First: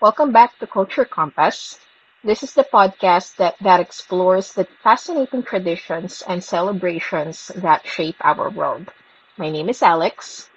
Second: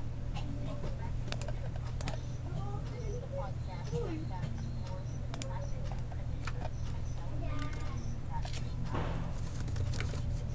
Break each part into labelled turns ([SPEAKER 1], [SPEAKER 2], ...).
[SPEAKER 1] Welcome back to Culture Compass. This is the podcast that explores the fascinating traditions and celebrations that shape our world. My name is Alex.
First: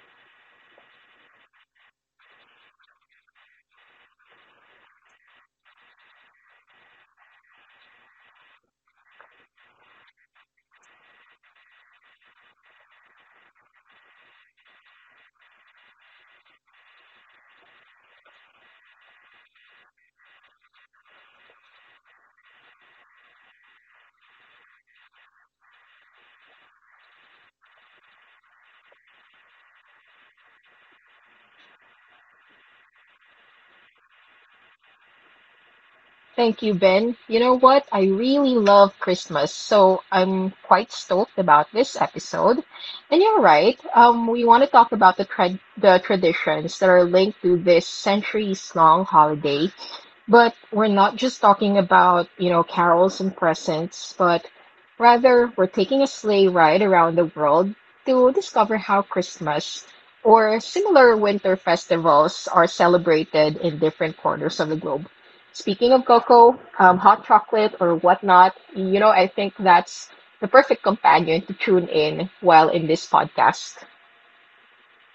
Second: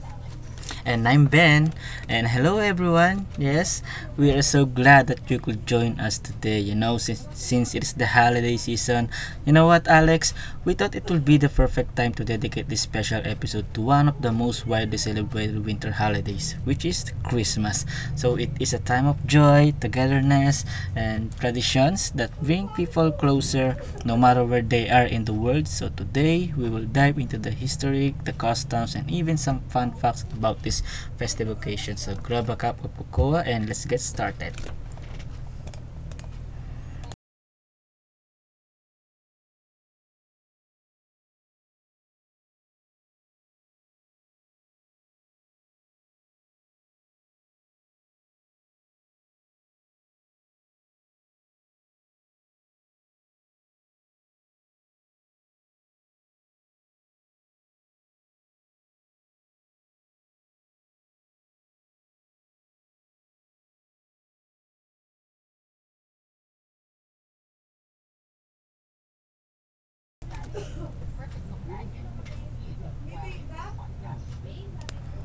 [SPEAKER 2] And I'm Ben. And hello, everyone. Yes, we are so glad that you could join us today. You know, since it's the holiday season, you know what, Alex? We thought it would be the perfect time to dedicate this special episode to one of the most widely celebrated winter holidays, which is Christmas. So it is a time of joy, togetherness, and traditions that bring people closer no matter where they are in the world. So today, we will dive into the history, the customs, and even some fun facts about this festive occasion. So grab a cup of cocoa and let's get started.
[SPEAKER 1] Thank you, Ben. You know what? I really love Christmas, so I'm quite stoked about this episode. And you're right. We want to talk about the traditions that are linked to this centuries-long holiday. But we're not just talking about, you know, carols and presents, but rather we're taking a sleigh ride around the world to discover how Christmas or similar winter festivals are celebrated in different corners of the globe. Speaking of cocoa, hot chocolate, or whatnot, you know, I think that's the perfect companion to tune in while in this podcast.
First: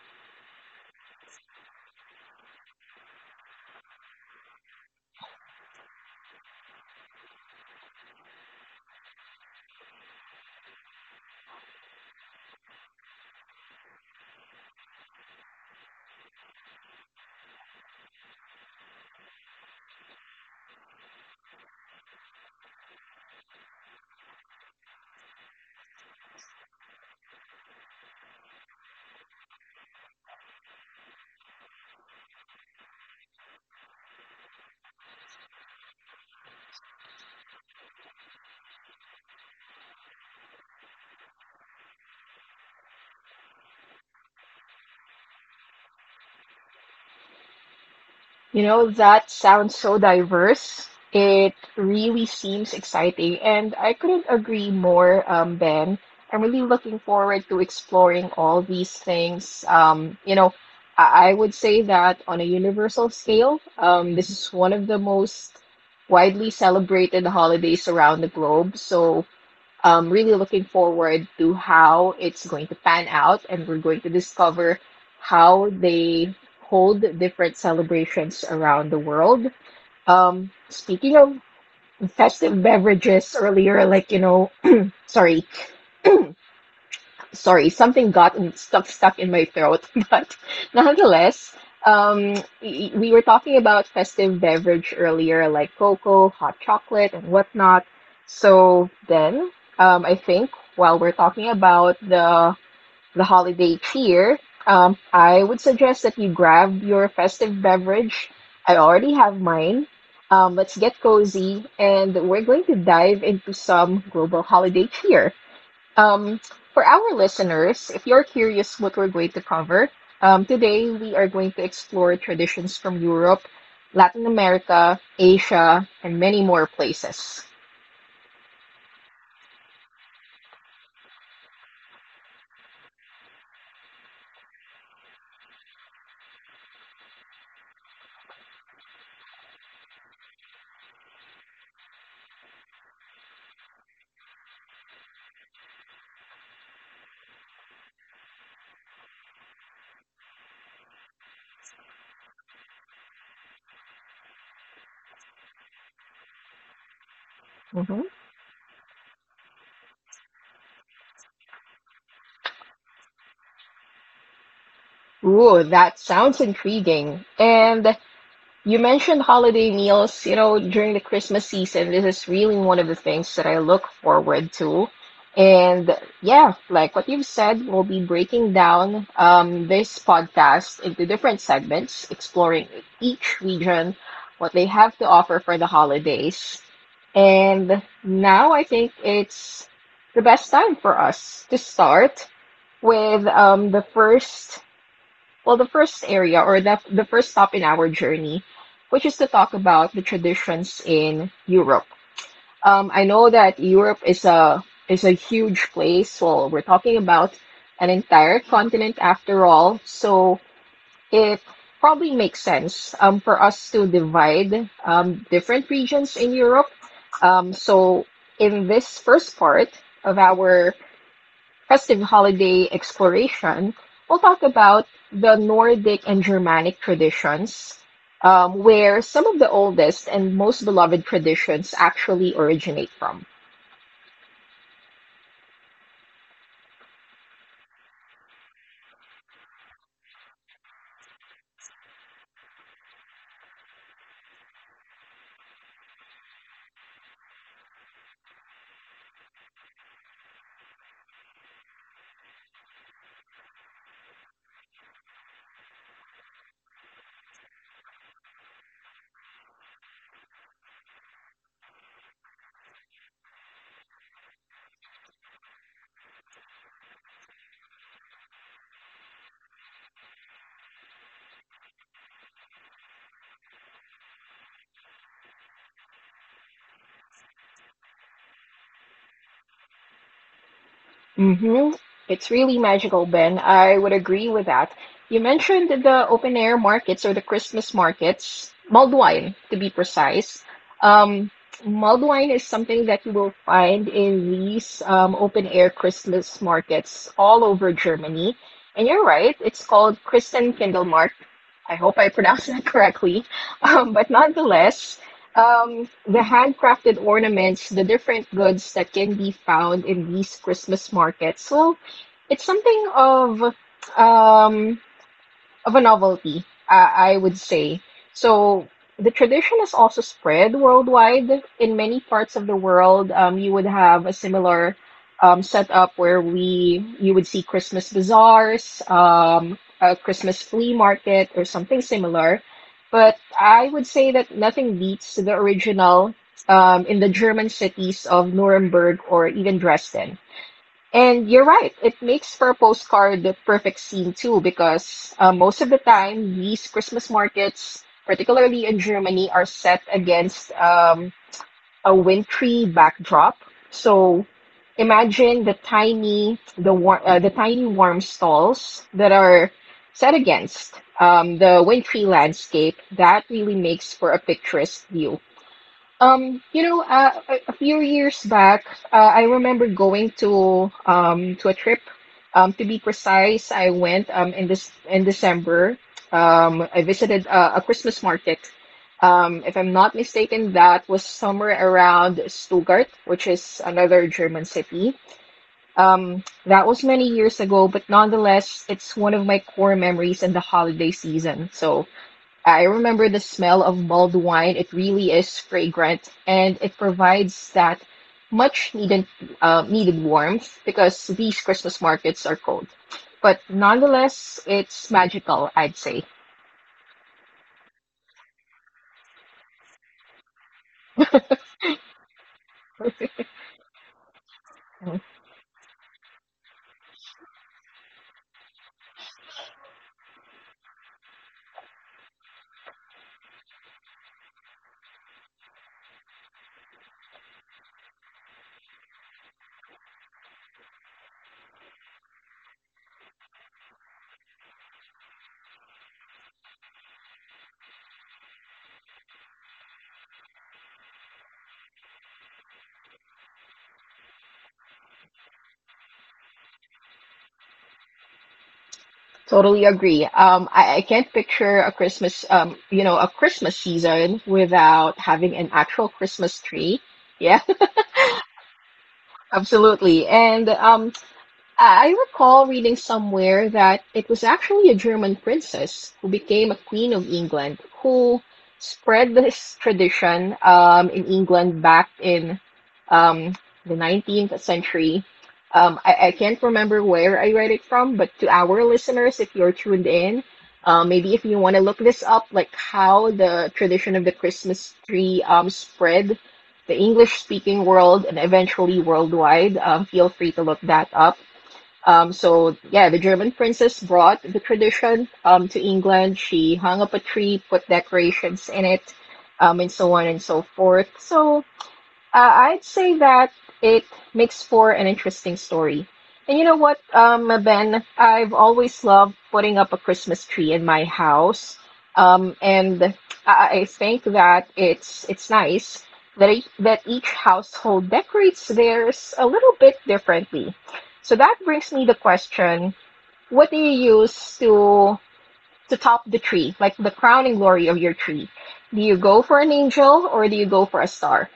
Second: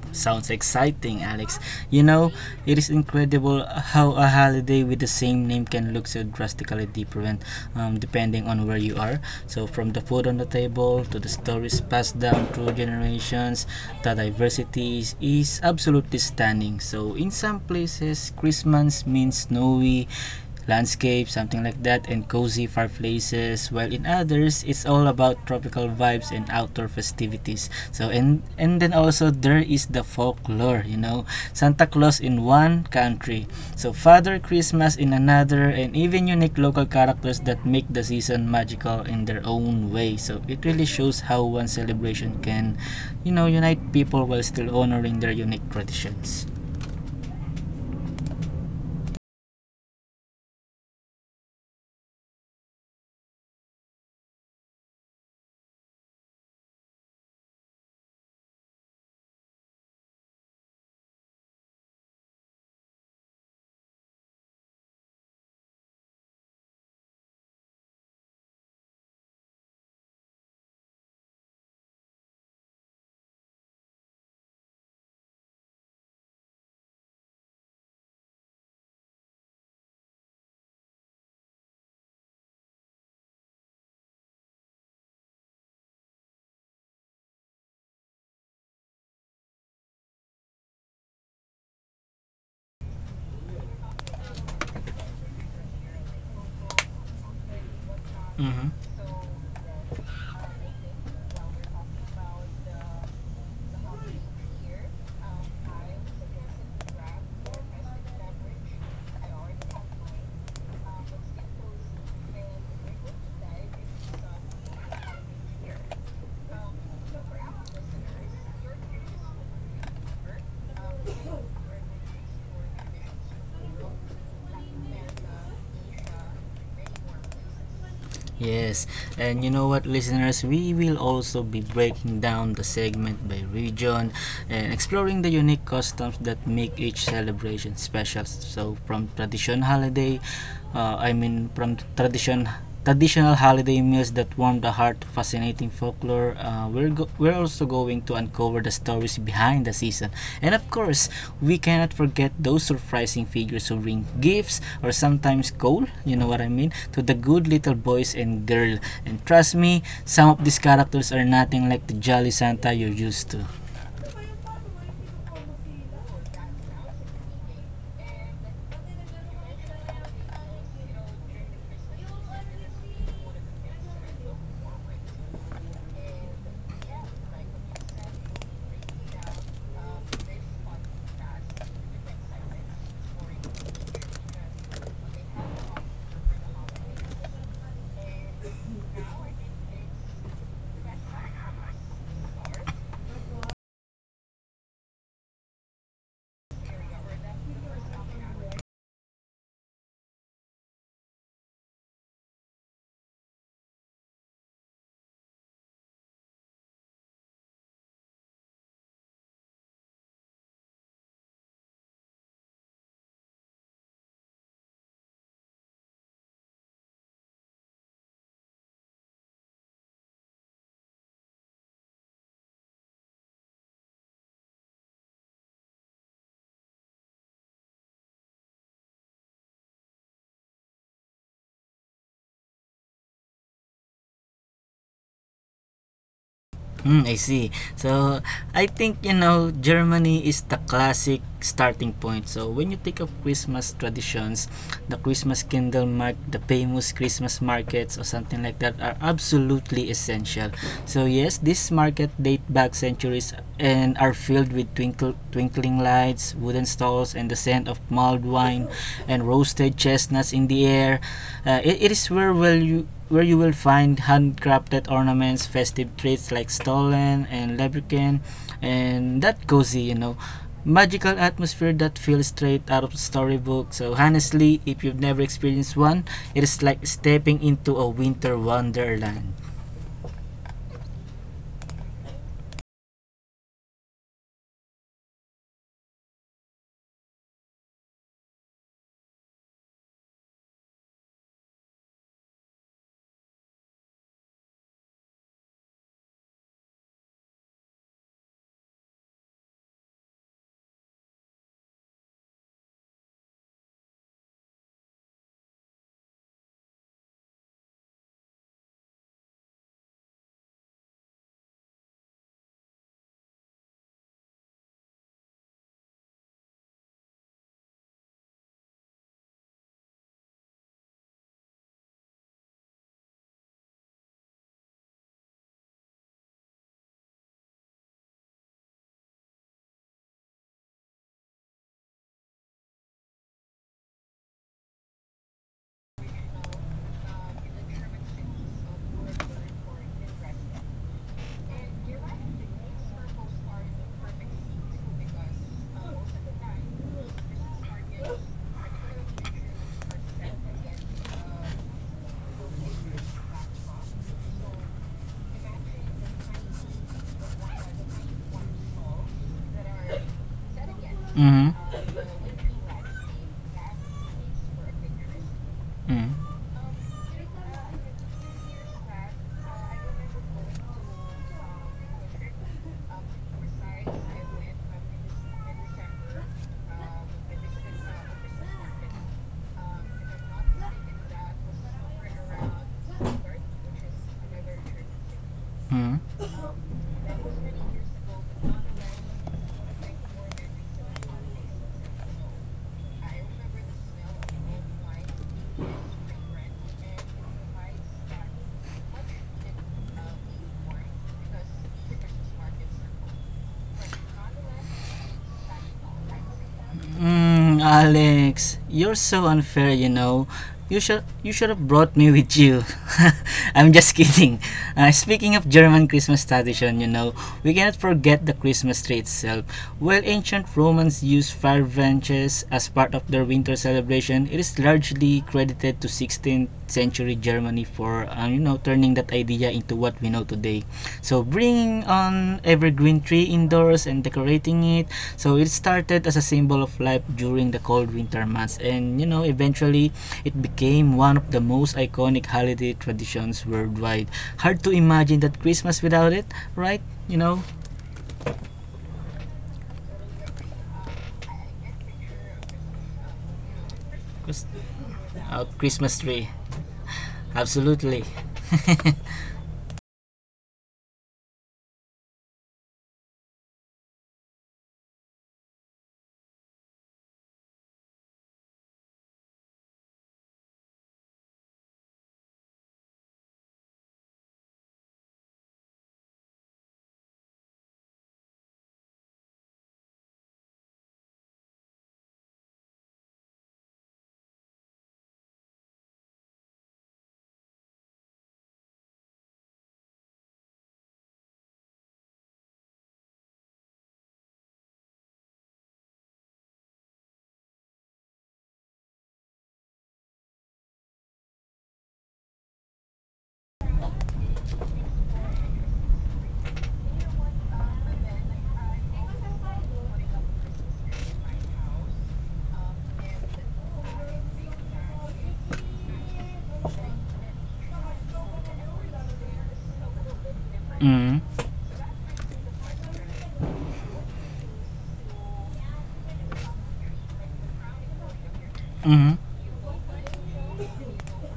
[SPEAKER 2] Sounds exciting, Alex. You know, it is incredible how a holiday with the same name can look so drastically different depending on where you are. So, from the food on the table to the stories passed down through generations, the diversity is absolutely stunning. So, in some places, Christmas means snowy landscape, something like that, and cozy fireplaces, while in others, it's all about tropical vibes and outdoor festivities. So, and then also there is the folklore, you know, Santa Claus in one country, so Father Christmas in another, and even unique local characters that make the season magical in their own way. So, it really shows how one celebration can, you know, unite people while still honoring their unique traditions.
[SPEAKER 1] You know, that sounds so diverse. It really seems exciting, and I couldn't agree more, Ben. I'm really looking forward to exploring all these things. I would say that on a universal scale, this is one of the most widely celebrated holidays around the globe. So, really looking forward to how it's going to pan out, and we're going to discover how they hold different celebrations around the world. Speaking of festive beverages earlier, like, you know, sorry sorry, something got stuff stuck in my throat. But nonetheless, um, we were talking about festive beverage earlier, like cocoa, hot chocolate, and whatnot. So then, I think while we're talking about the holiday cheer, I would suggest that you grab your festive beverage. I already have mine. Let's get cozy, and we're going to dive into some global holiday cheer. Um, for our listeners, if you're curious what we're going to cover, today we are going to explore traditions from Europe, Latin America, Asia, and many more places.
[SPEAKER 2] Yes, and you know what, listeners, we will also be breaking down the segment by region and exploring the unique customs that make each celebration special. So, from tradition holiday, I mean, from tradition traditional holiday meals that warm the heart, to fascinating food folklore, we're also going to uncover the stories behind the season. And of course, we cannot forget those surprising figures who bring gifts or sometimes coal, you know what I mean, to the good little
[SPEAKER 1] Mhm.
[SPEAKER 2] boys and girl. And trust me, some of these characters are nothing like the jolly Santa you're used to.
[SPEAKER 1] Ooh, that sounds intriguing. And you mentioned holiday meals, you know, during the Christmas season. This is really one of the things that I look forward to. And yeah, like what you've said, we'll be breaking down this podcast into different segments, exploring each region, what they have to offer for the holidays. And now I think it's the best time for us to start with the first, well, the first area or the first stop in our journey, which is to talk about the traditions in Europe. I know that Europe is a huge place. Well, we're talking about an entire continent after all, so it probably makes sense for us to divide different regions in Europe. So in this first part of our festive holiday exploration, we'll talk about the Nordic and Germanic traditions, where some of the oldest and most beloved traditions actually originate from.
[SPEAKER 2] Mm, I see. So, I think, you know, Germany is the classic starting point. So, when you think of Christmas traditions, the Christmas candle mark, the famous Christmas markets or something like that are absolutely essential. So, yes, this market date back centuries and are filled with twinkling lights, wooden stalls, and the scent of malt mulled wine and roasted chestnuts in the air. It is where you will find handcrafted ornaments, festive treats like stollen and leprechaun, and that cozy, you know, magical atmosphere that feels straight out of a storybook. So honestly, if you've never experienced one, it is like stepping into a winter wonderland.
[SPEAKER 1] Mm-hmm. It's really magical, Ben. I would agree with that. You mentioned the open air markets or the Christmas markets, mulled wine to be precise. Um, Mulled wine is something that you will find in these open air Christmas markets all over Germany. And you're right, it's called Christen Kindlemarkt. I hope I pronounced that correctly. But nonetheless, the handcrafted ornaments, the different goods that can be found in these Christmas markets. Well, it's something um, of a novelty, I would say. So the tradition is also spread worldwide. In many parts of the world, you would have a similar setup where we you would see Christmas bazaars, a Christmas flea market, or something similar. But I would say that nothing beats the original in the German cities of Nuremberg or even Dresden. And you're right, it makes for a postcard the perfect scene too, because most of the time these Christmas markets, particularly in Germany, are set against a wintry backdrop. So imagine the tiny warm stalls that are set against
[SPEAKER 2] Mm-hmm.
[SPEAKER 1] the wintry landscape. That really makes for a picturesque view.
[SPEAKER 2] Mm-hmm.
[SPEAKER 1] A a few years back, I remember going to a trip. To be precise, I went in December. I visited a Christmas market. If I'm not mistaken, that was somewhere around Stuttgart, which is another German city.
[SPEAKER 2] Mm-hmm.
[SPEAKER 1] That was many years ago, but nonetheless, it's one of my core memories in the holiday season. So, I remember the smell of mulled wine. It really is fragrant, and it provides that much needed warmth because these Christmas markets are cold. But nonetheless, it's magical, I'd say.
[SPEAKER 2] Mm, Alex, you're so unfair, you know. You should have brought me with you. I'm just kidding. Speaking of German Christmas tradition, you know, we cannot forget the Christmas tree itself. While ancient Romans used fire branches as part of their winter celebration, it is largely credited to 16th century Germany for you know, turning that idea into what we know today. So bringing on evergreen tree indoors and decorating it. So it started as a symbol of life during the cold winter months, and you know, eventually it became one of the most iconic holiday traditions worldwide. Hard to imagine that Christmas without it, right? You know,
[SPEAKER 1] Totally agree. I can't picture a Christmas, you know, a Christmas season
[SPEAKER 2] 'cause-
[SPEAKER 1] without having an actual
[SPEAKER 2] Christmas tree.
[SPEAKER 1] Christmas tree. Yeah,
[SPEAKER 2] Absolutely.
[SPEAKER 1] absolutely. And I recall reading somewhere that it was actually a German princess who became a queen of England who spread this tradition in England back in um, the 19th century. I can't remember where I read it from, but to our listeners, if you're tuned in, maybe if you want to look this up, like how the tradition of the Christmas tree spread the English-speaking world and eventually worldwide, feel free to look that up. So yeah, the German princess brought the tradition to England. She hung up a tree, put decorations in it, and so on and so forth. So uh, I'd say that it makes for an interesting story. And you know what, Ben, I've always loved putting up a Christmas tree in my house. And I think that it's nice that e that each household decorates theirs a little bit differently. So
[SPEAKER 2] Mm.
[SPEAKER 1] that brings me the question, what do you use to top the tree, like the crowning glory of your tree? Do you
[SPEAKER 2] Mm.
[SPEAKER 1] go for an angel or do you go for a star?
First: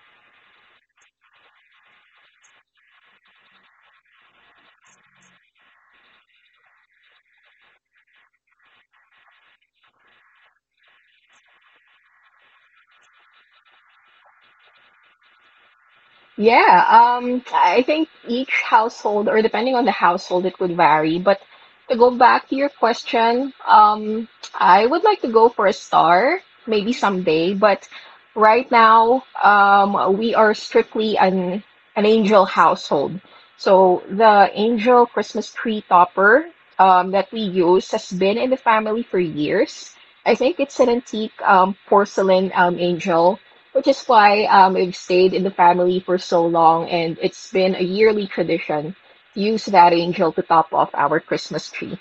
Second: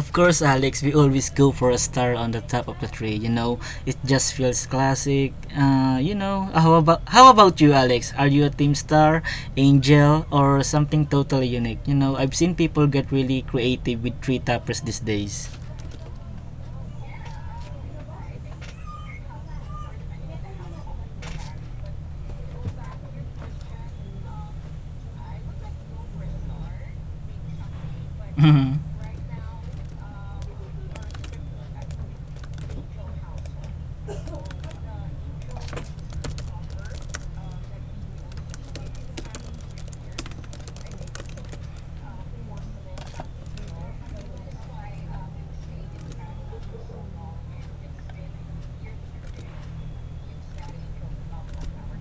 [SPEAKER 2] Of course, Alex, we always go for a star on the top of the tree. You know, it just feels classic. You know, how about you, Alex? Are you a team star, angel, or something totally unique? You know, I've seen people get really creative with tree toppers these days.
[SPEAKER 1] Yeah, I think each household, or depending on the household, it would vary. But to go back to your question, I would like to go for a star, maybe someday. But right now, we are strictly an angel household. So the angel Christmas tree topper, that we use has been in the family for years. I think it's an antique, porcelain, angel, which is why we have stayed in the family for so long, and it's been a yearly tradition to use that angel to top off our Christmas tree.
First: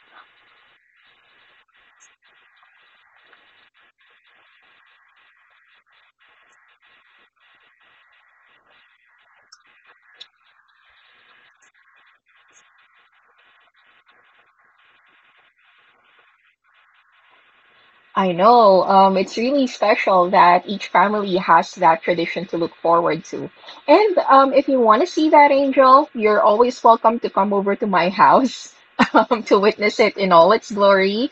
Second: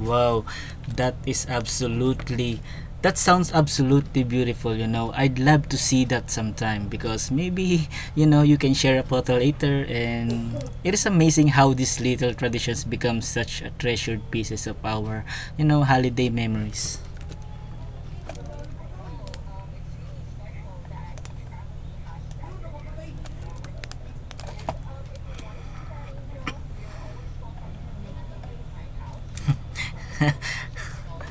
[SPEAKER 2] Wow, that is absolutely that sounds absolutely beautiful, you know. I'd love to see that sometime because maybe, you know, you can share a photo later, and it is amazing how these little traditions become such a treasured pieces of our, you know, holiday memories.
[SPEAKER 1] I know, it's really special that each family has that tradition to look forward to. And if you want to see that angel, you're always welcome to come over to my house to witness it in all its glory.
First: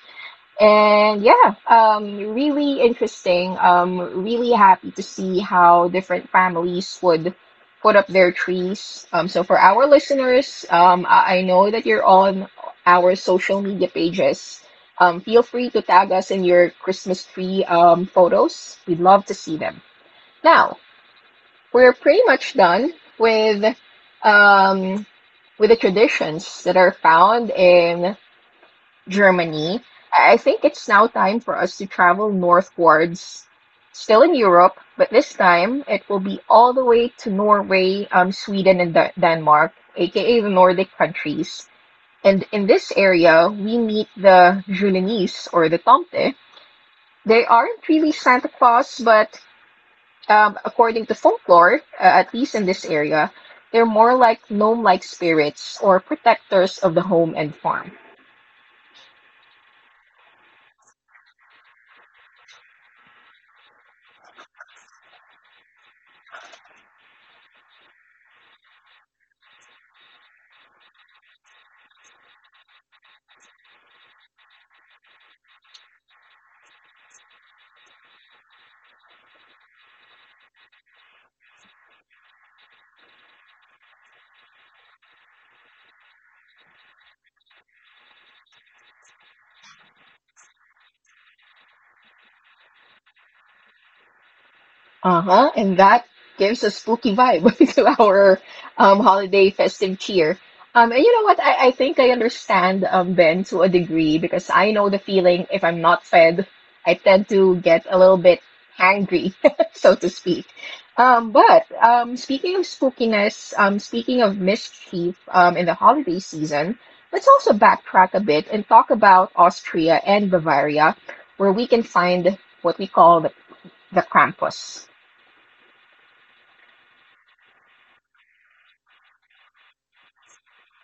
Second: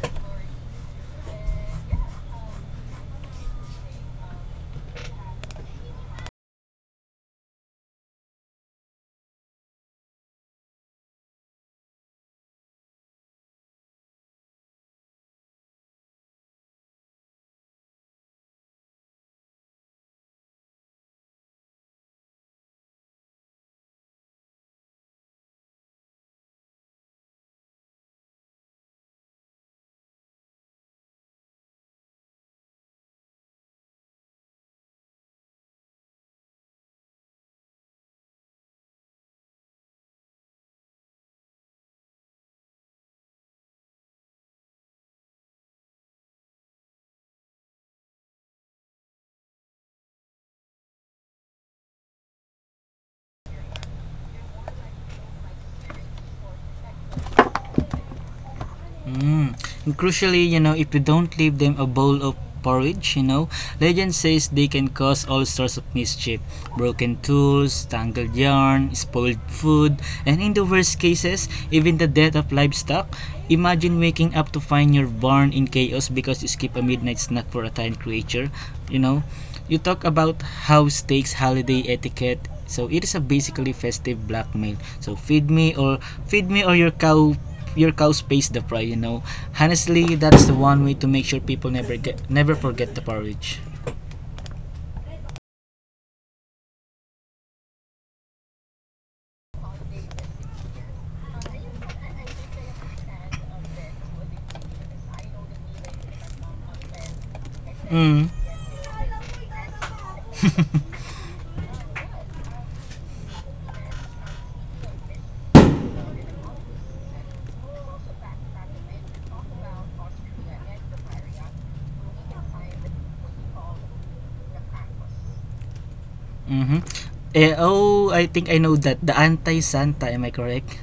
[SPEAKER 1] And yeah, really interesting. Really happy to see how different families would put up their trees. So for our listeners, I know that you're on our social media pages. Feel free to tag us in your Christmas tree photos. We'd love to see them. Now, we're pretty much done with um, with the traditions that are found in Germany. I think it's now time for us to travel northwards. Still in Europe, but this time it will be all the way to Norway, Sweden, and Denmark, aka the Nordic countries. And in this area, we meet the Julenis or the Tomte. They aren't really Santa Claus, but according to folklore, at least in this area, they're more like gnome like spirits or protectors of the home and farm.
[SPEAKER 2] Mm. And crucially, you know, if you don't leave them a bowl of porridge, you know, legend says they can cause all sorts of mischief. Broken tools, tangled yarn, spoiled food, and in the worst cases, even the death of livestock. Imagine waking up to find your barn in chaos because you skipped a midnight snack for a tiny creature, you know. You talk about how steaks holiday etiquette, so it is a basically festive blackmail. So feed me or your cow pays the price, you know. Honestly, that's the one way to make sure people never forget the porridge.
[SPEAKER 1] Uh-huh. And that gives a spooky vibe to our holiday festive cheer. And you know what? I think I understand, Ben, to a degree because I know the feeling if I'm not fed, I tend to get a little
[SPEAKER 2] Mm.
[SPEAKER 1] bit hangry, so to speak. But speaking of spookiness, speaking of mischief in the holiday season, let's also backtrack a bit and talk about Austria and Bavaria, where we can find what we call the Krampus.
[SPEAKER 2] Mm. Oh, I think I know that, the anti santa am I correct?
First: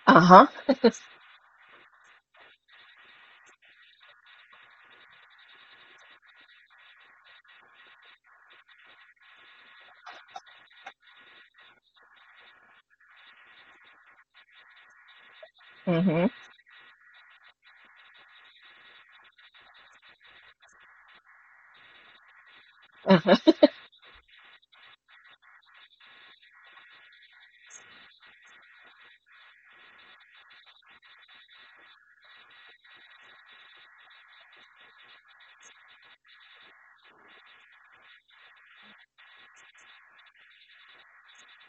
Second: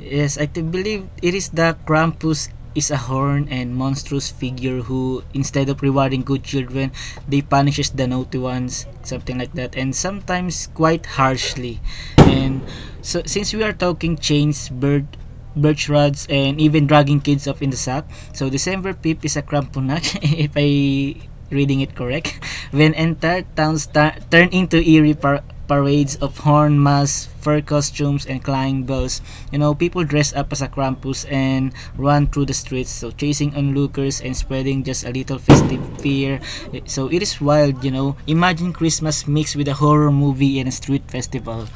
[SPEAKER 2] Yes,
[SPEAKER 1] Uh-huh.
[SPEAKER 2] I believe it is, the Krampus is a horn and monstrous figure who, instead of rewarding good children, they punishes the naughty ones, something like that, and sometimes quite harshly. And so, since we are talking chains, birch rods,
[SPEAKER 1] Hmm.
[SPEAKER 2] and even dragging kids off in the sack. So December 5 is a Krampunach, if I reading it correct, when
[SPEAKER 1] Uh-huh.
[SPEAKER 2] entire towns turn into eerie parades of horn masks, fur costumes, and clang bells. You know, people dress up as a Krampus and run through the streets, so chasing onlookers and spreading just a little festive fear. So it is wild, you know. Imagine Christmas mixed with a horror movie and a street festival.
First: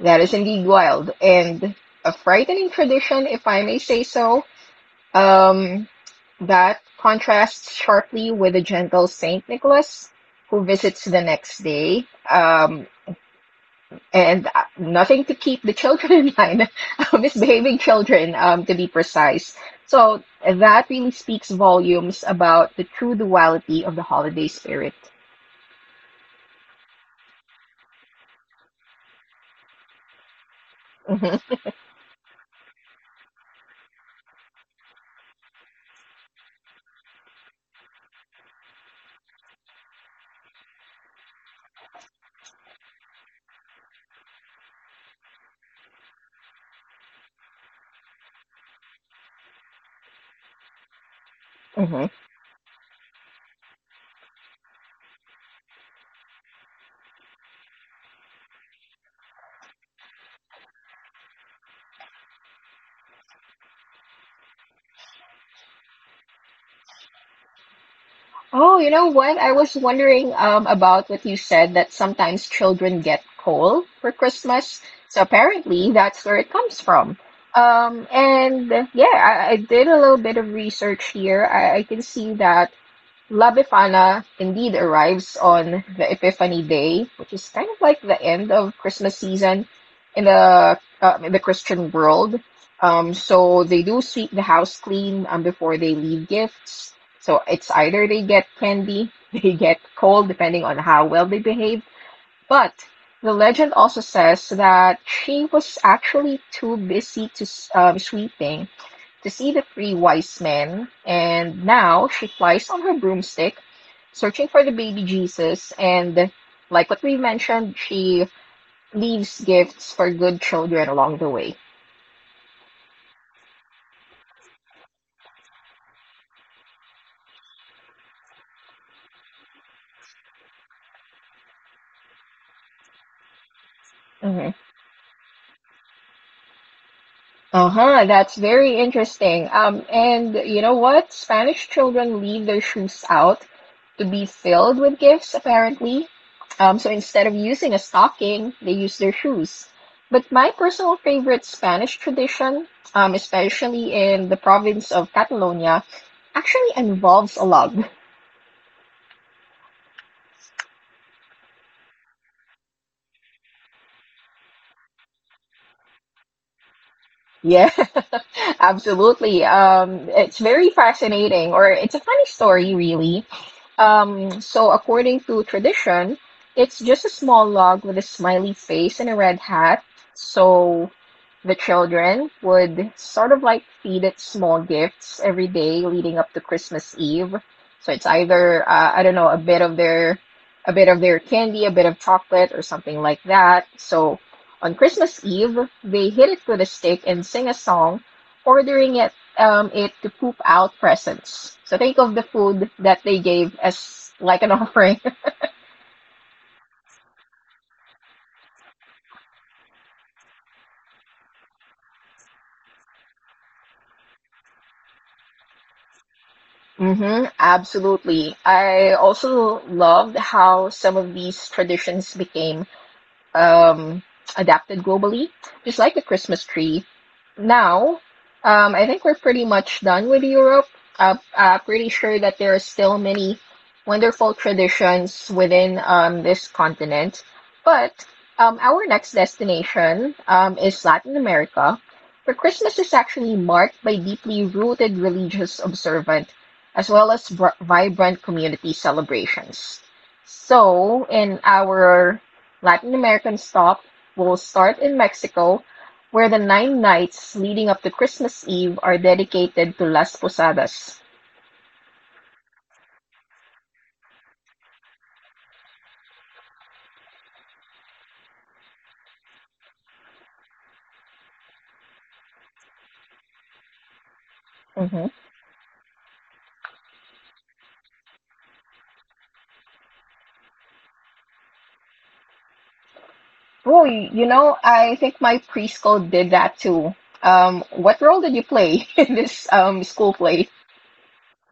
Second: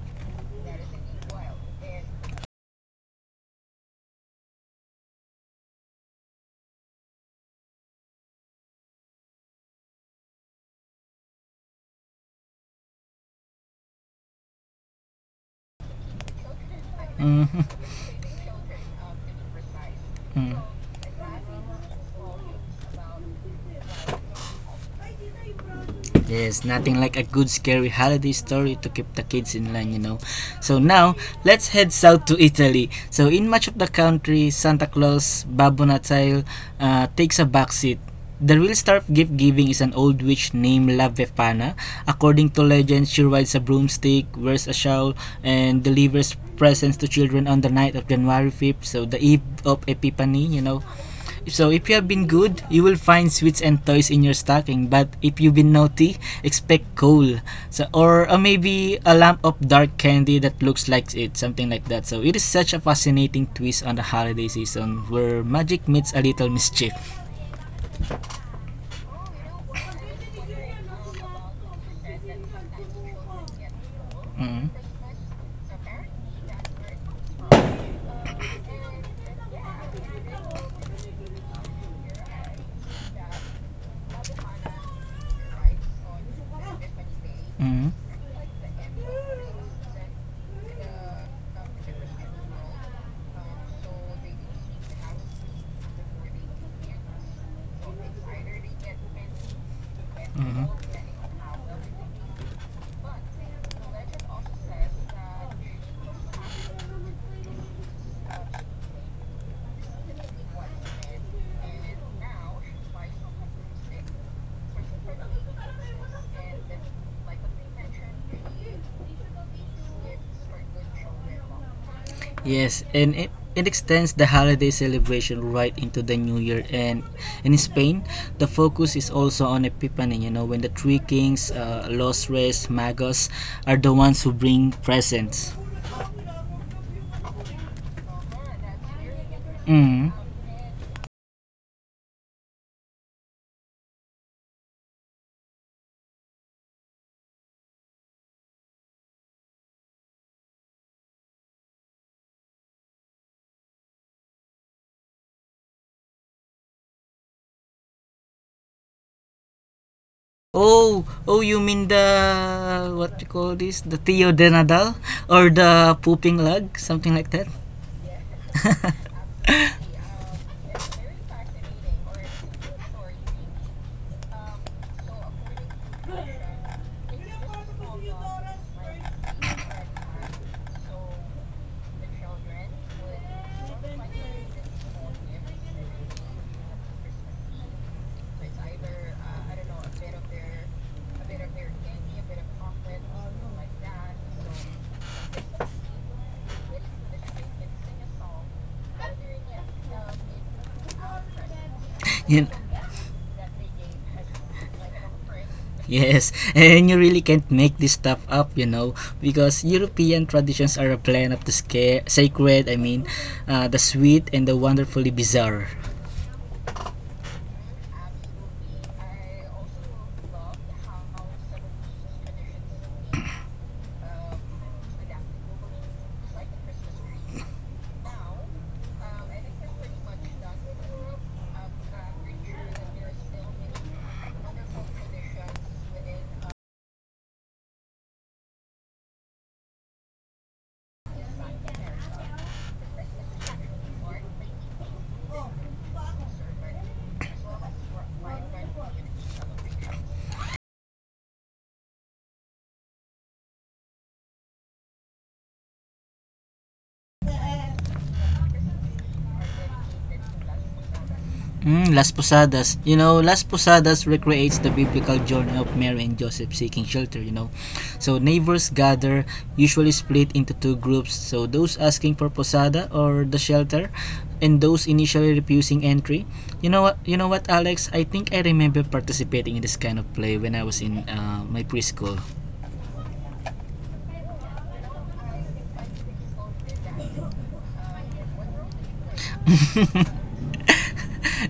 [SPEAKER 1] That is indeed wild and a frightening tradition, if I may say so. Um, that contrasts sharply with the gentle Saint Nicholas, who visits the next day. And Nothing to keep the children in line, misbehaving children, to be precise. So that really speaks volumes about the true duality of the holiday spirit.
[SPEAKER 2] Yes, nothing like a good scary holiday story to keep the kids in line, you know. So now,
[SPEAKER 1] Hmm.
[SPEAKER 2] let's head south to Italy. So in much of the country, Santa Claus, Babbo Natale, takes a backseat. The real star of gift giving is an old witch named La Vefana. According to legend, she rides a broomstick, wears a shawl, and delivers presents to children on the night of January fifth, so the eve of Epiphany, you know. So if you have been good, you will find sweets and toys in your stocking. But if you've been naughty, expect coal. So or maybe a lump of dark candy that looks like it, something like that. So it is such a fascinating twist on the holiday season where magic meets a little mischief.
[SPEAKER 1] Oh, you know what? I was wondering about what you said that sometimes children get coal for
[SPEAKER 2] Mm-hmm.
[SPEAKER 1] Christmas. So apparently that's where it comes from. And Yeah, I did a little bit of research here. I can see that. Labefana indeed arrives on the Epiphany Day, which is kind of
[SPEAKER 2] Mm-hmm.
[SPEAKER 1] like the end of Christmas season in the Christian world. So they do sweep the house clean before they leave gifts. So it's either they get candy, they get coal, depending
[SPEAKER 2] Mm-hmm.
[SPEAKER 1] on how well they behave. But the legend also says that she was actually too busy to sweeping to see the three wise men, and now she flies on her broomstick, searching for the baby Jesus. And like what we mentioned, she leaves gifts for good children along the way.
[SPEAKER 2] Yes, and it extends the holiday celebration right into the new year. And and, in Spain, the focus is also on Epiphany, you know, when the three kings, Los Reyes, Magos, are the ones who
[SPEAKER 1] Mhm.
[SPEAKER 2] bring presents.
[SPEAKER 1] Uh-huh, that's very interesting. Um,
[SPEAKER 2] Mm.
[SPEAKER 1] and you know what? Spanish children leave their shoes out to be filled with gifts, apparently. So instead of using a stocking, they use their shoes. But my personal favorite Spanish tradition, especially in the province of Catalonia, actually involves a log.
[SPEAKER 2] Oh, oh, you mean the, what you call this, the Tio de Nadal? Or the pooping lug? Something like that?
[SPEAKER 1] Yeah, absolutely. It's very fascinating, or it's a funny story, really. So, according to tradition, it's just a small log with a smiley face and a red hat. So, the children would sort of like feed it small gifts every day leading up to Christmas Eve. So, it's either, I don't know, A bit of their candy, a bit of chocolate, or something like that. So, on Christmas Eve, they hit it with a stick and sing a song, ordering it to poop out presents. So think of the
[SPEAKER 2] You.
[SPEAKER 1] food that they gave as like an offering.
[SPEAKER 2] Yes, and you really can't make this stuff up, you know, because European traditions are a blend of the sacred, I mean, the sweet and the wonderfully bizarre.
[SPEAKER 1] hmm absolutely. I also loved how some of these traditions became um, adapted globally, just like the Christmas tree. Now, I think we're pretty much done with Europe. Pretty sure that there are still many wonderful traditions within this continent. But our next destination is Latin America, where Christmas is actually marked by deeply rooted religious observance as well as vibrant community celebrations. So, in our Latin American Stop will start in Mexico, where the nine nights leading up to Christmas Eve are dedicated to Las Posadas.
[SPEAKER 2] Mm, Las Posadas. You know, Las Posadas recreates the biblical journey of Mary and Joseph seeking shelter, you know. So neighbors gather, usually split into two groups. So those asking for posada or the shelter and those
[SPEAKER 1] Hmm
[SPEAKER 2] initially refusing entry. You know what, Alex, I think I remember participating in this kind of play when I was in my preschool.
[SPEAKER 1] Oh, you know, I think my preschool did that too. What role did you play in this school play?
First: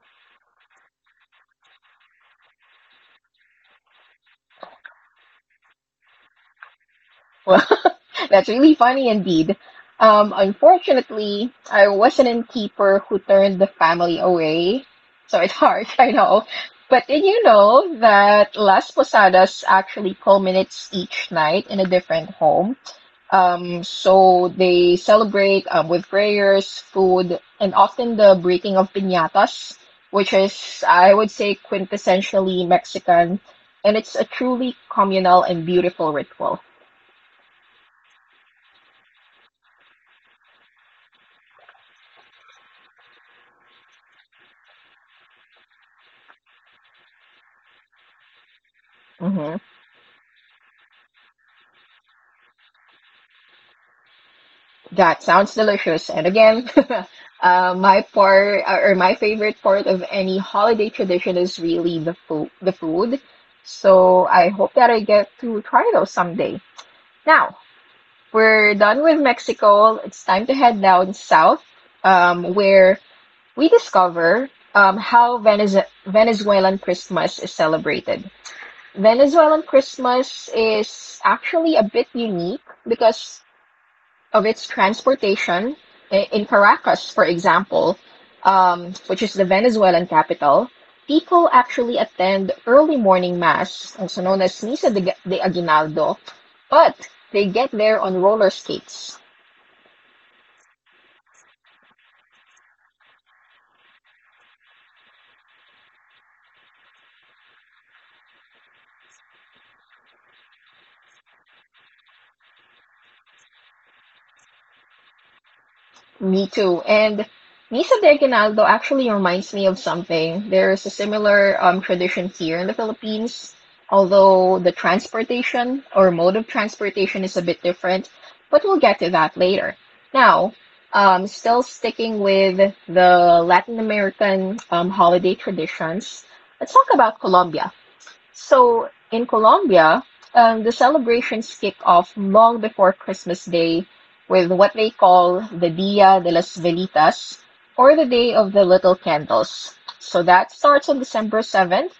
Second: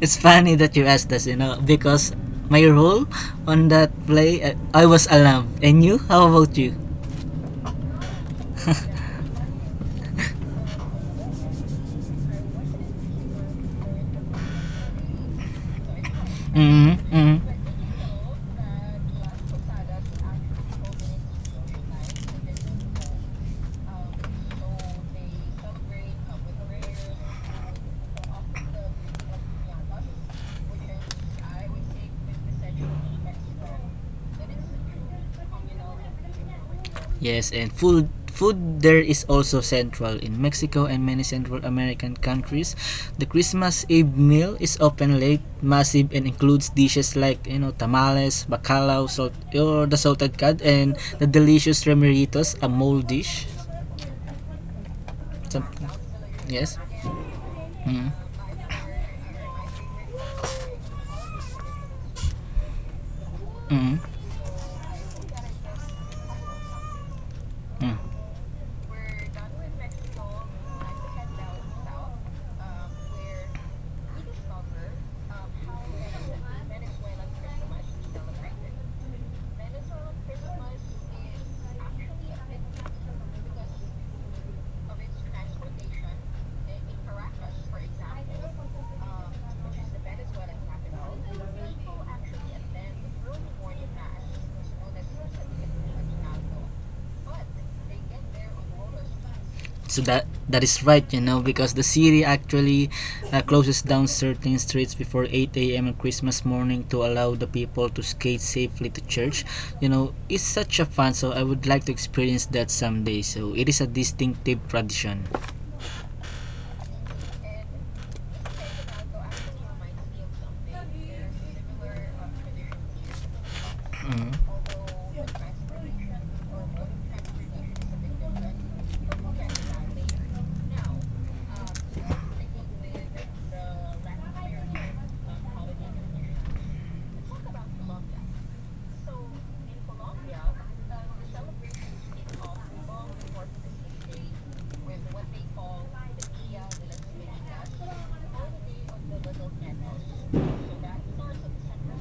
[SPEAKER 2] It's funny that you asked us, you know, because my role on that play, I was alarmed. And you? How about you?
[SPEAKER 1] Well, that's really funny indeed. Unfortunately, I was an innkeeper who turned the family away. So it's hard, I know.
[SPEAKER 2] Mm,
[SPEAKER 1] But did
[SPEAKER 2] mm.
[SPEAKER 1] you know that Las Posadas actually culminates each night in a different home? So they celebrate with prayers, food, and often the breaking of piñatas, which is, I would say, quintessentially Mexican. And it's a truly communal and beautiful ritual.
[SPEAKER 2] Yes, and food food there is also central in Mexico and many Central American countries. The Christmas Eve meal is often late, massive, and includes dishes like, you know, tamales, bacalao, salt
[SPEAKER 1] Hmm
[SPEAKER 2] or the salted cod, and the delicious remeritos, a mole dish.
[SPEAKER 1] That sounds
[SPEAKER 2] Some,
[SPEAKER 1] delicious. And again,
[SPEAKER 2] yes.
[SPEAKER 1] my
[SPEAKER 2] Mm,
[SPEAKER 1] part or my favorite part of any holiday tradition is really the food, the food.
[SPEAKER 2] mm,
[SPEAKER 1] So I hope that I get to try those someday. Now,
[SPEAKER 2] mm.
[SPEAKER 1] we're done with Mexico. It's time to head down south, where we discover how Venezuelan Christmas is celebrated. Venezuelan Christmas is actually a bit unique because of its transportation. In Caracas, for example, which is the Venezuelan capital, people actually attend early morning mass, also known as Misa de Aguinaldo, but they get there on roller skates.
[SPEAKER 2] So that is right, you know, because the city actually closes down certain streets before 8 a.m. on Christmas morning to allow the people to skate safely to church. You know, it's such a fun, so I would like to experience that someday, so it is a distinctive tradition.
[SPEAKER 1] Me too. And Misa de Aguinaldo actually reminds me of something. There is a similar tradition here in the Philippines,
[SPEAKER 2] Mm.
[SPEAKER 1] although the transportation or mode of transportation is a bit different, but we'll get to that later. Now, still sticking with the Latin American holiday traditions, let's talk about Colombia. So in Colombia, the celebrations kick off long before Christmas Day with what they call the Dia de las Velitas, or the Day of the Little Candles. So that starts on December 7th,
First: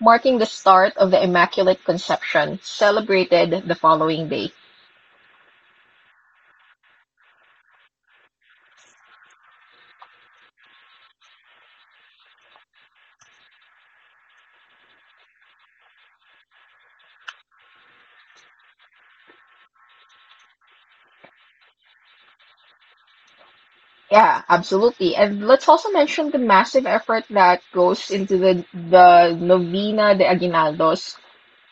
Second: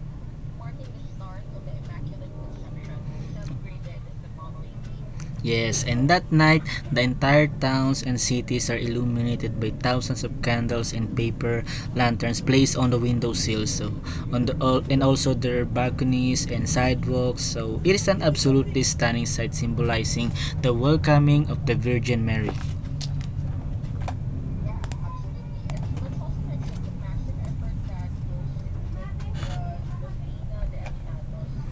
[SPEAKER 1] marking the start of the Immaculate Conception, celebrated the following day.
[SPEAKER 2] Yes, and that night, the entire towns and cities are illuminated by thousands of candles and paper lanterns placed on the windowsills, so and also their balconies and sidewalks. So it is an absolutely stunning sight symbolizing the welcoming of the Virgin Mary.
[SPEAKER 1] Yeah, absolutely. And let's also mention the massive effort that goes into the novena de aguinaldos,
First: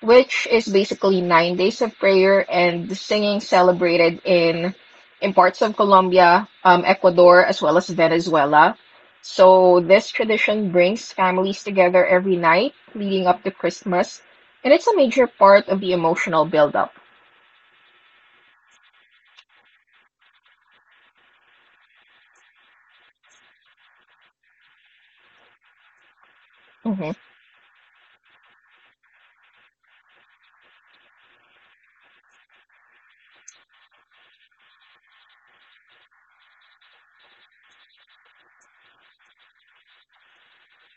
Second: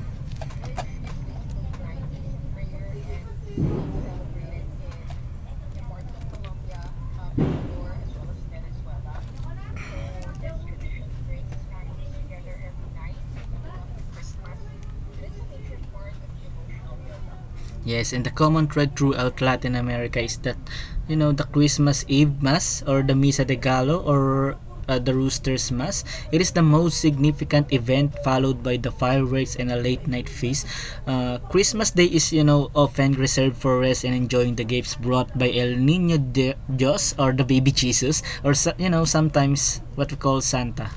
[SPEAKER 1] which is basically 9 days of prayer and singing celebrated in parts of Colombia, Ecuador, as well as Venezuela. So this tradition brings families together every night leading up to Christmas, and it's a major part of the emotional buildup.
[SPEAKER 2] Yes, and the common thread throughout Latin America is that, you know, the Christmas Eve Mass or the Misa de Gallo or the Rooster's Mass, it is the most
[SPEAKER 1] Mm-hmm.
[SPEAKER 2] significant event followed by the fireworks and a late night feast. Christmas Day is, you know, often reserved for rest and enjoying the gifts brought by El Niño Dios or the baby Jesus or, so, you know, sometimes what we call Santa.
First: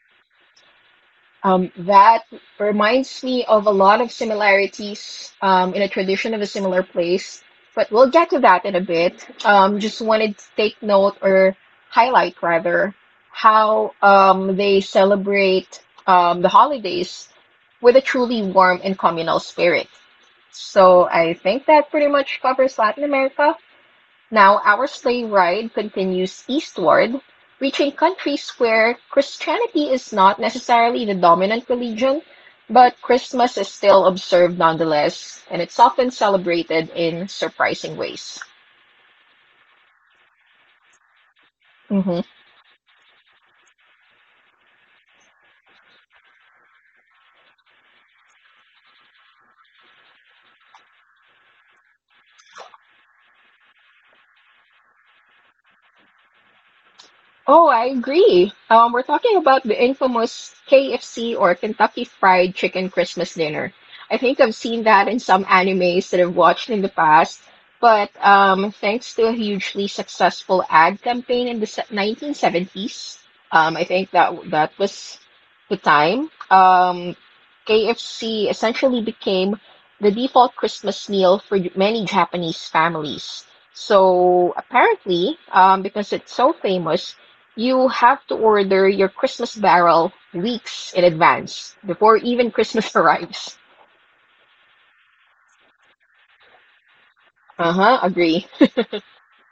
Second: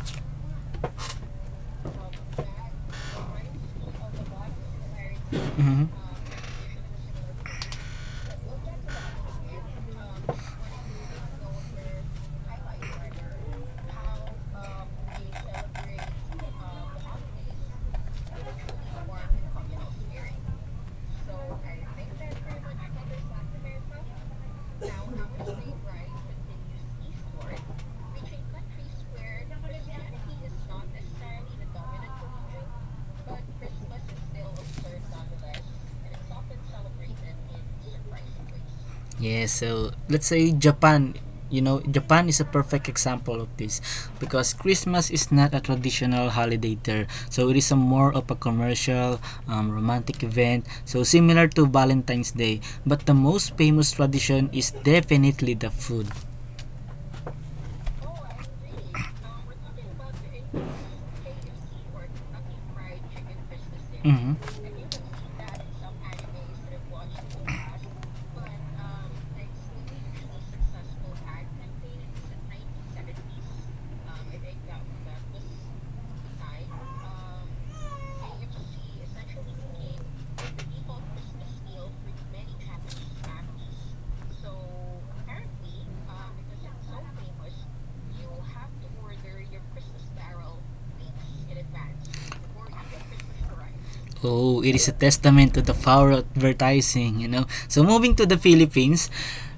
[SPEAKER 1] That reminds me of a lot of similarities in a
[SPEAKER 2] Mhm.
[SPEAKER 1] tradition of a similar place, but we'll get to that in a bit. Just wanted to take note or highlight rather how they celebrate the holidays with a truly warm and communal spirit. So I think that pretty much covers Latin America. Now our sleigh ride continues eastward, reaching countries where Christianity is not necessarily the dominant religion, but Christmas is still observed nonetheless, and it's often celebrated in surprising ways.
[SPEAKER 2] Yeah, so let's say Japan. You know,
[SPEAKER 1] Mm-hmm.
[SPEAKER 2] Japan is a perfect example of this because Christmas is not a traditional holiday there. So it is a more of a commercial, romantic event. So similar to Valentine's Day, but the most famous tradition is definitely the food.
[SPEAKER 1] Oh, I agree. We're talking about the infamous KFC or Kentucky Fried Chicken Christmas dinner. I
[SPEAKER 2] Mhm.
[SPEAKER 1] think I've seen that in some animes that I've watched in the past, but thanks to a hugely successful ad campaign in the 1970s, I think that that was the time. KFC essentially became the default Christmas meal for many Japanese families. So apparently, because it's so famous, you have to order your Christmas barrel weeks in advance before even Christmas arrives.
[SPEAKER 2] Oh, it is a testament to the power of advertising, you know. So
[SPEAKER 1] Uh-huh,
[SPEAKER 2] moving to the
[SPEAKER 1] agree.
[SPEAKER 2] Philippines,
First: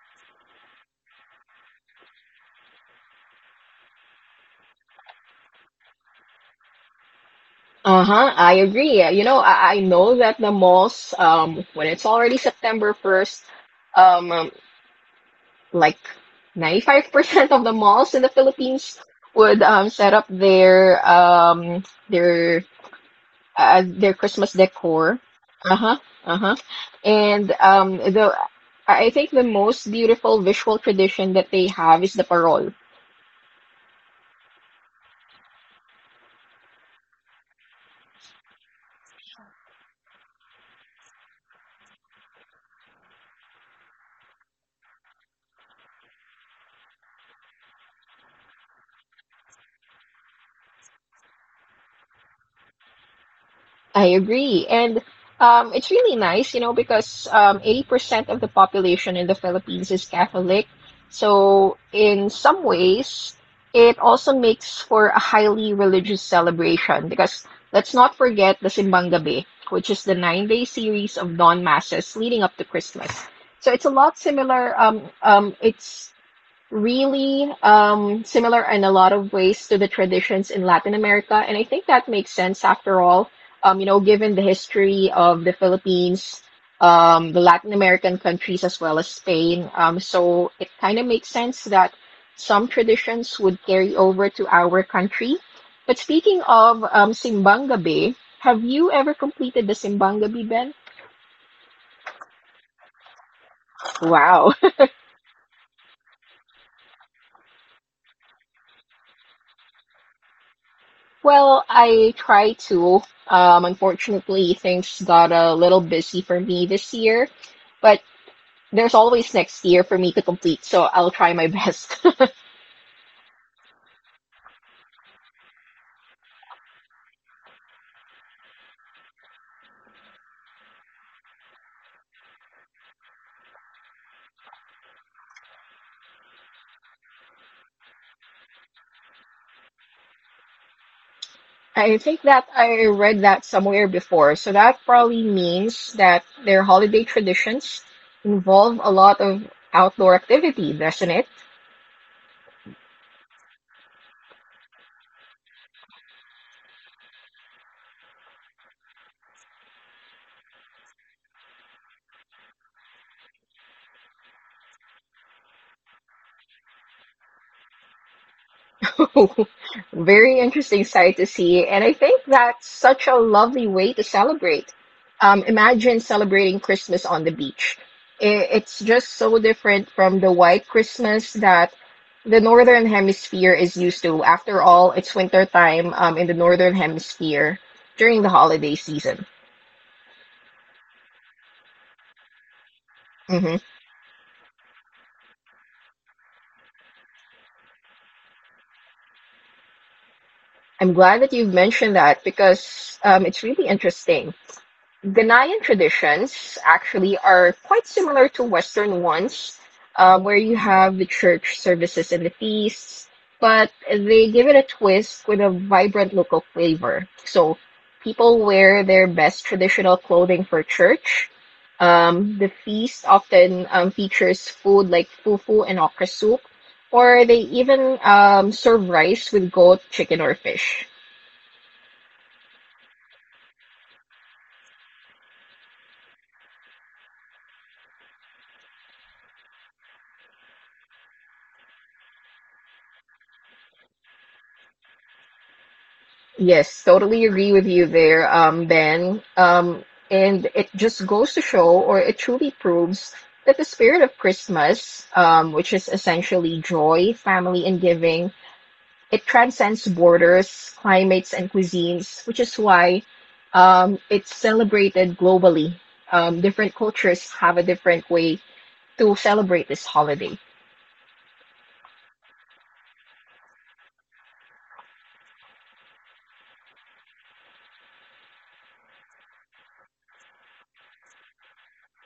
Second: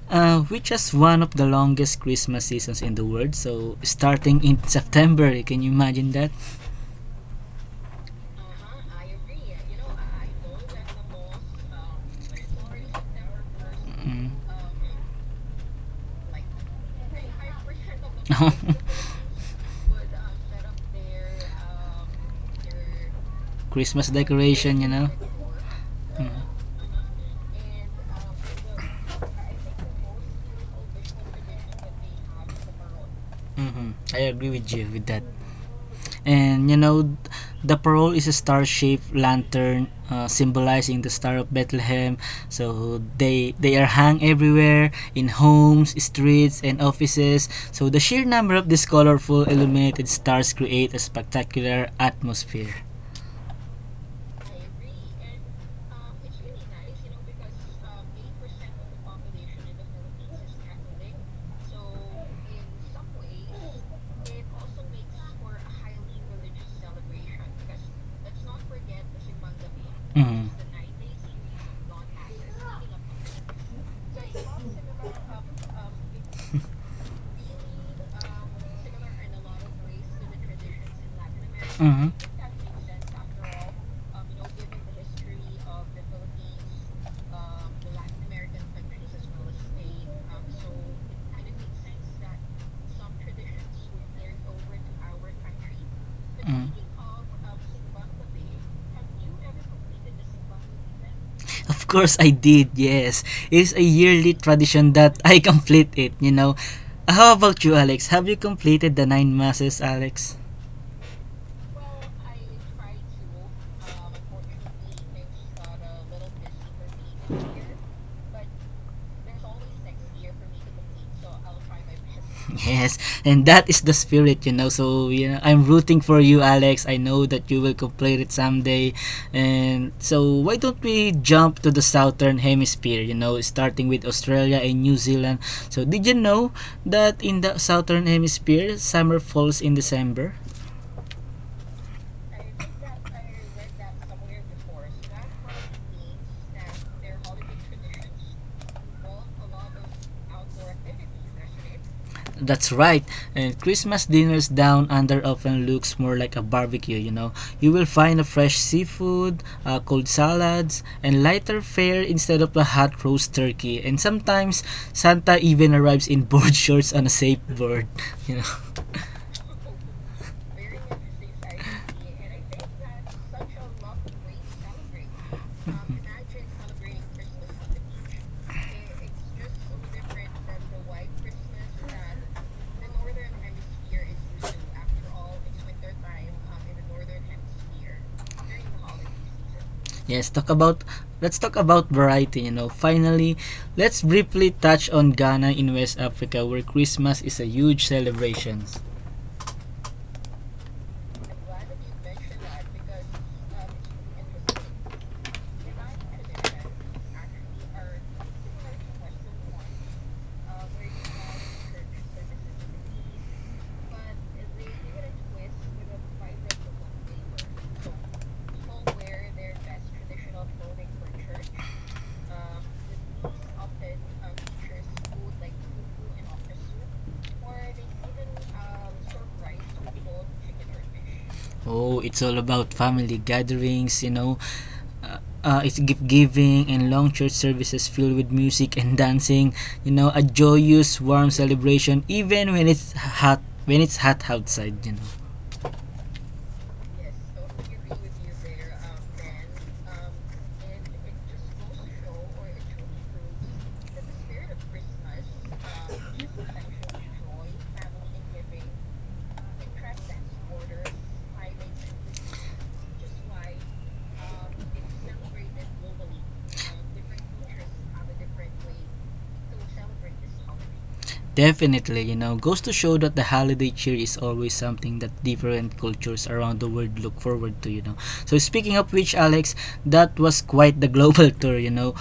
[SPEAKER 2] which is one of the longest Christmas seasons in the world. So starting in September, can you imagine that?
[SPEAKER 1] Uh-huh, I agree. You know, I know that the malls, when it's already September 1st, um,
[SPEAKER 2] Mm.
[SPEAKER 1] um, like 95% of the malls in the Philippines would set up their their
[SPEAKER 2] Christmas
[SPEAKER 1] their Christmas
[SPEAKER 2] decoration, you know.
[SPEAKER 1] decor. Uh-huh, uh-huh.
[SPEAKER 2] Mm.
[SPEAKER 1] And the I think the most beautiful visual tradition that they have is the parol.
[SPEAKER 2] Mhm. I agree with you with that. And you know, the parole is a star-shaped lantern symbolizing the Star of Bethlehem. So they are hung everywhere in homes, streets, and offices. So the sheer number of these colorful illuminated stars create a spectacular atmosphere.
[SPEAKER 1] I agree. And it's really nice, you know, because 80% of the population in the Philippines is Catholic. So, in some ways, it also makes for a highly religious celebration because let's not forget the Simbang Gabi, which is the nine
[SPEAKER 2] Mhm.
[SPEAKER 1] day series of non masses leading up to Christmas. So, it's a lot similar. It's really similar in a lot of ways to the traditions in Latin America. And I think that
[SPEAKER 2] Mhm.
[SPEAKER 1] makes sense after all, you know, given the history of the Philippines, the Latin American countries, as well as Spain. So it kind of makes sense that some traditions would carry over to our country. But speaking
[SPEAKER 2] Mm.
[SPEAKER 1] of Simbang Gabi, have you ever completed the Simbang Gabi, Ben?
[SPEAKER 2] Of course I did, yes. It's a yearly
[SPEAKER 1] Wow.
[SPEAKER 2] tradition that I complete it, you know. How about you, Alex? Have you completed the nine masses, Alex?
[SPEAKER 1] Well, I try to. Unfortunately, things got a little busy for me this year, but there's always next year for me to complete, so I'll try my best.
[SPEAKER 2] Yes, and that is the spirit, you know. So yeah, I'm rooting for you, Alex. I know that you will complete it someday. And so why don't we jump to the southern hemisphere? You know, starting with Australia and New Zealand. So did you know that in the southern hemisphere, summer falls in December?
[SPEAKER 1] I think that I read that somewhere before, so that probably means that their holiday traditions involve a lot of outdoor activity, doesn't it?
[SPEAKER 2] That's right. And Christmas dinners down under often looks more like a barbecue, you know. You will find a fresh seafood, cold salads, and lighter fare instead of a hot roast turkey. And sometimes Santa even arrives in board shorts on a surfboard, you know.
[SPEAKER 1] Very interesting sight to see. And I think that's such a lovely way to celebrate. Imagine celebrating Christmas on the beach. It's just so different from the white Christmas that the Northern Hemisphere is used to. After all, it's winter time in the Northern Hemisphere during the holiday season.
[SPEAKER 2] Yes, talk about let's talk about variety, you know. Finally,
[SPEAKER 1] Hmm
[SPEAKER 2] let's briefly touch on Ghana in West Africa where Christmas is a huge celebration.
[SPEAKER 1] I'm glad that you've mentioned that because it's really interesting. Ghanaian traditions actually are quite similar to Western ones, where you have the church services and the feasts, but they give it a twist with a vibrant local flavor. So people wear their best traditional clothing for church. The feast often features food like fufu and okra soup, or they even serve rice with goat, chicken, or fish.
[SPEAKER 2] Oh, it's all about family gatherings, you know, uh, it's gift giving and long church services filled with music and dancing. You know, a joyous, warm celebration, even When it's hot outside, you know.
[SPEAKER 1] Yes, totally agree with you there, Ben. And it just goes to show, or it truly proves, that the spirit of Christmas, which is essentially joy, family, and giving, it transcends borders, climates, and cuisines, which is why it's celebrated globally. Different cultures have a different way to celebrate this holiday.
[SPEAKER 2] Definitely, you know, goes to show that the holiday cheer is always something that different cultures around the world look forward to, you know. So speaking of which, Alex, that was quite the global tour, you know.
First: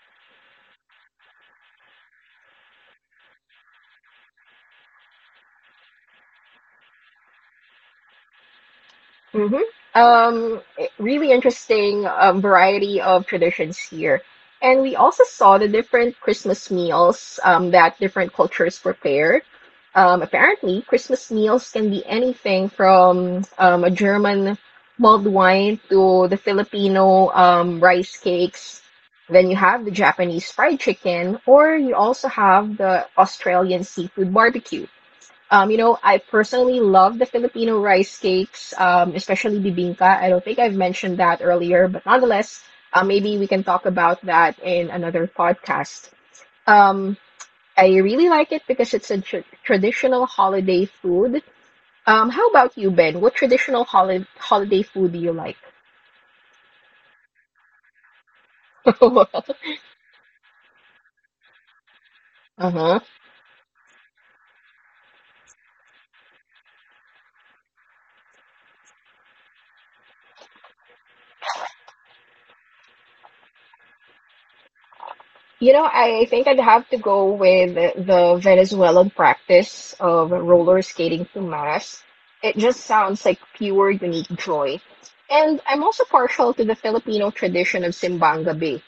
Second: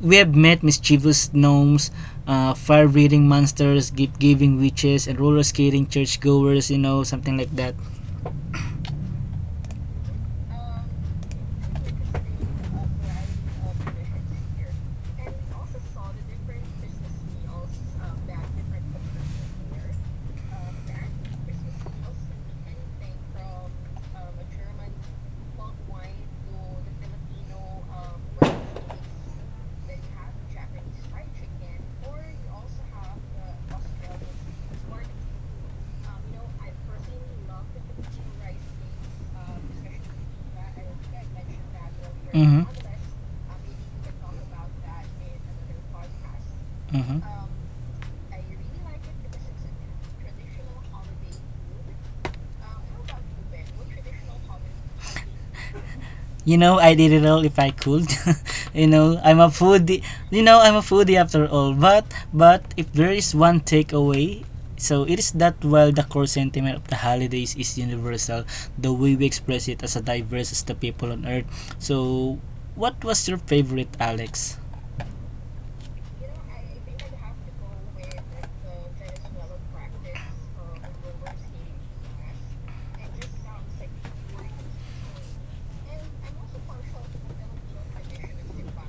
[SPEAKER 2] We have met mischievous gnomes, fire-breathing monsters, gift-giving witches, and roller skating churchgoers, you know, something like that.
[SPEAKER 1] Hmm Um, really interesting variety of traditions here. And we also saw the different Christmas meals that different cultures prepare. Apparently, Christmas meals can be anything from a German mulled wine to the Filipino rice
[SPEAKER 2] Wine.
[SPEAKER 1] cakes. Then you have the Japanese fried chicken, or you also have the Australian seafood barbecue. You know, I personally love the Filipino rice cakes, especially bibingka. I don't think I've mentioned that earlier, but nonetheless, maybe we can talk about that in another podcast. Um, I really like it because it's a traditional holiday food. How about you, Ben? What traditional holiday food do you like?
[SPEAKER 2] You know, I did it all if I could. You know,
[SPEAKER 1] uh-huh.
[SPEAKER 2] I'm a foodie. You know, I'm a foodie after all. But if there is one takeaway, so it is that while the core sentiment of the holidays is universal, the way we express it as a diverse as the people on earth. So, what was your favorite, Alex?
[SPEAKER 1] You know, I think I'd have to go with the Venezuelan practice of roller skating to mass. It just sounds like pure, unique joy. And I'm also partial to the Filipino tradition of simbang Gabi.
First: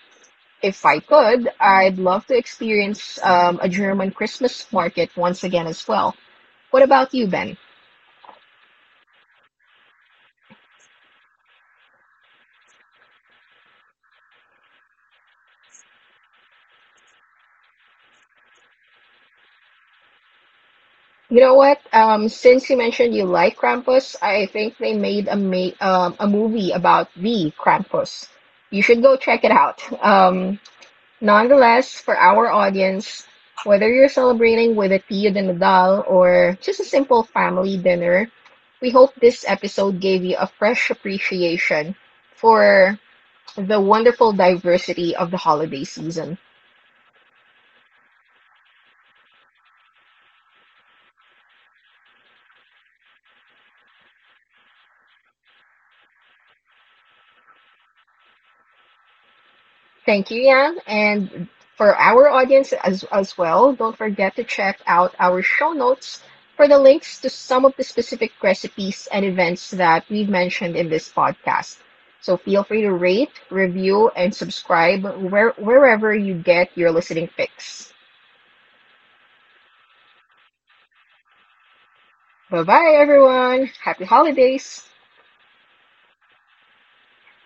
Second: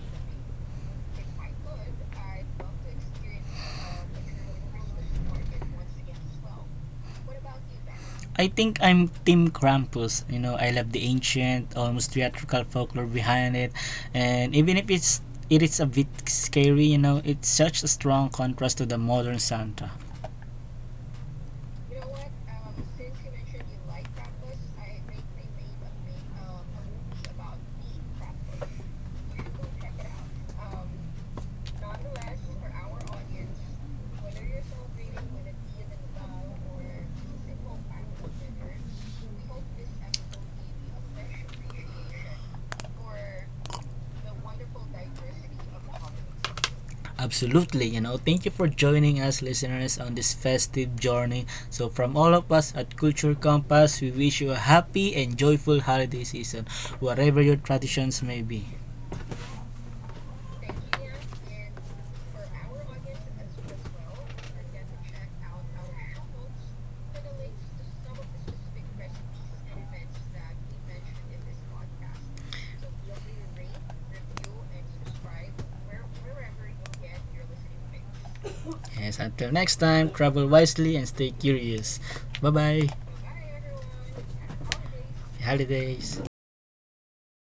[SPEAKER 1] If I could, I'd love to experience a German Christmas market once again as well. What about you, Ben?
[SPEAKER 2] I think I'm Team Krampus. You know, I love the ancient, almost theatrical folklore behind it, and even if it's it is a bit scary, you know, it's such a strong contrast to the modern Santa.
[SPEAKER 1] You know what? Since you mentioned you like Krampus, I think they made a movie about the Krampus. You should go check it out. Nonetheless, for our audience, whether you're celebrating with a Tio de Nadal or just a simple family dinner, we hope this episode gave you a fresh appreciation for the wonderful diversity of the holiday season.
[SPEAKER 2] Absolutely, you know. Thank you for joining us, listeners, on this festive journey. So, from all of us at Culture Compass, we wish you a happy and joyful holiday season, whatever your traditions may be.
[SPEAKER 1] Thank you, Yan. And for our audience as well, don't forget to check out our show notes for the links to some of the specific recipes and events that we've mentioned in this podcast. So feel free to rate, review, and subscribe wherever you get your listening fix.
[SPEAKER 2] Yes, until next time, travel wisely and stay curious. Bye
[SPEAKER 1] Bye
[SPEAKER 2] bye.
[SPEAKER 1] bye, everyone. Happy holidays.
[SPEAKER 2] Holidays.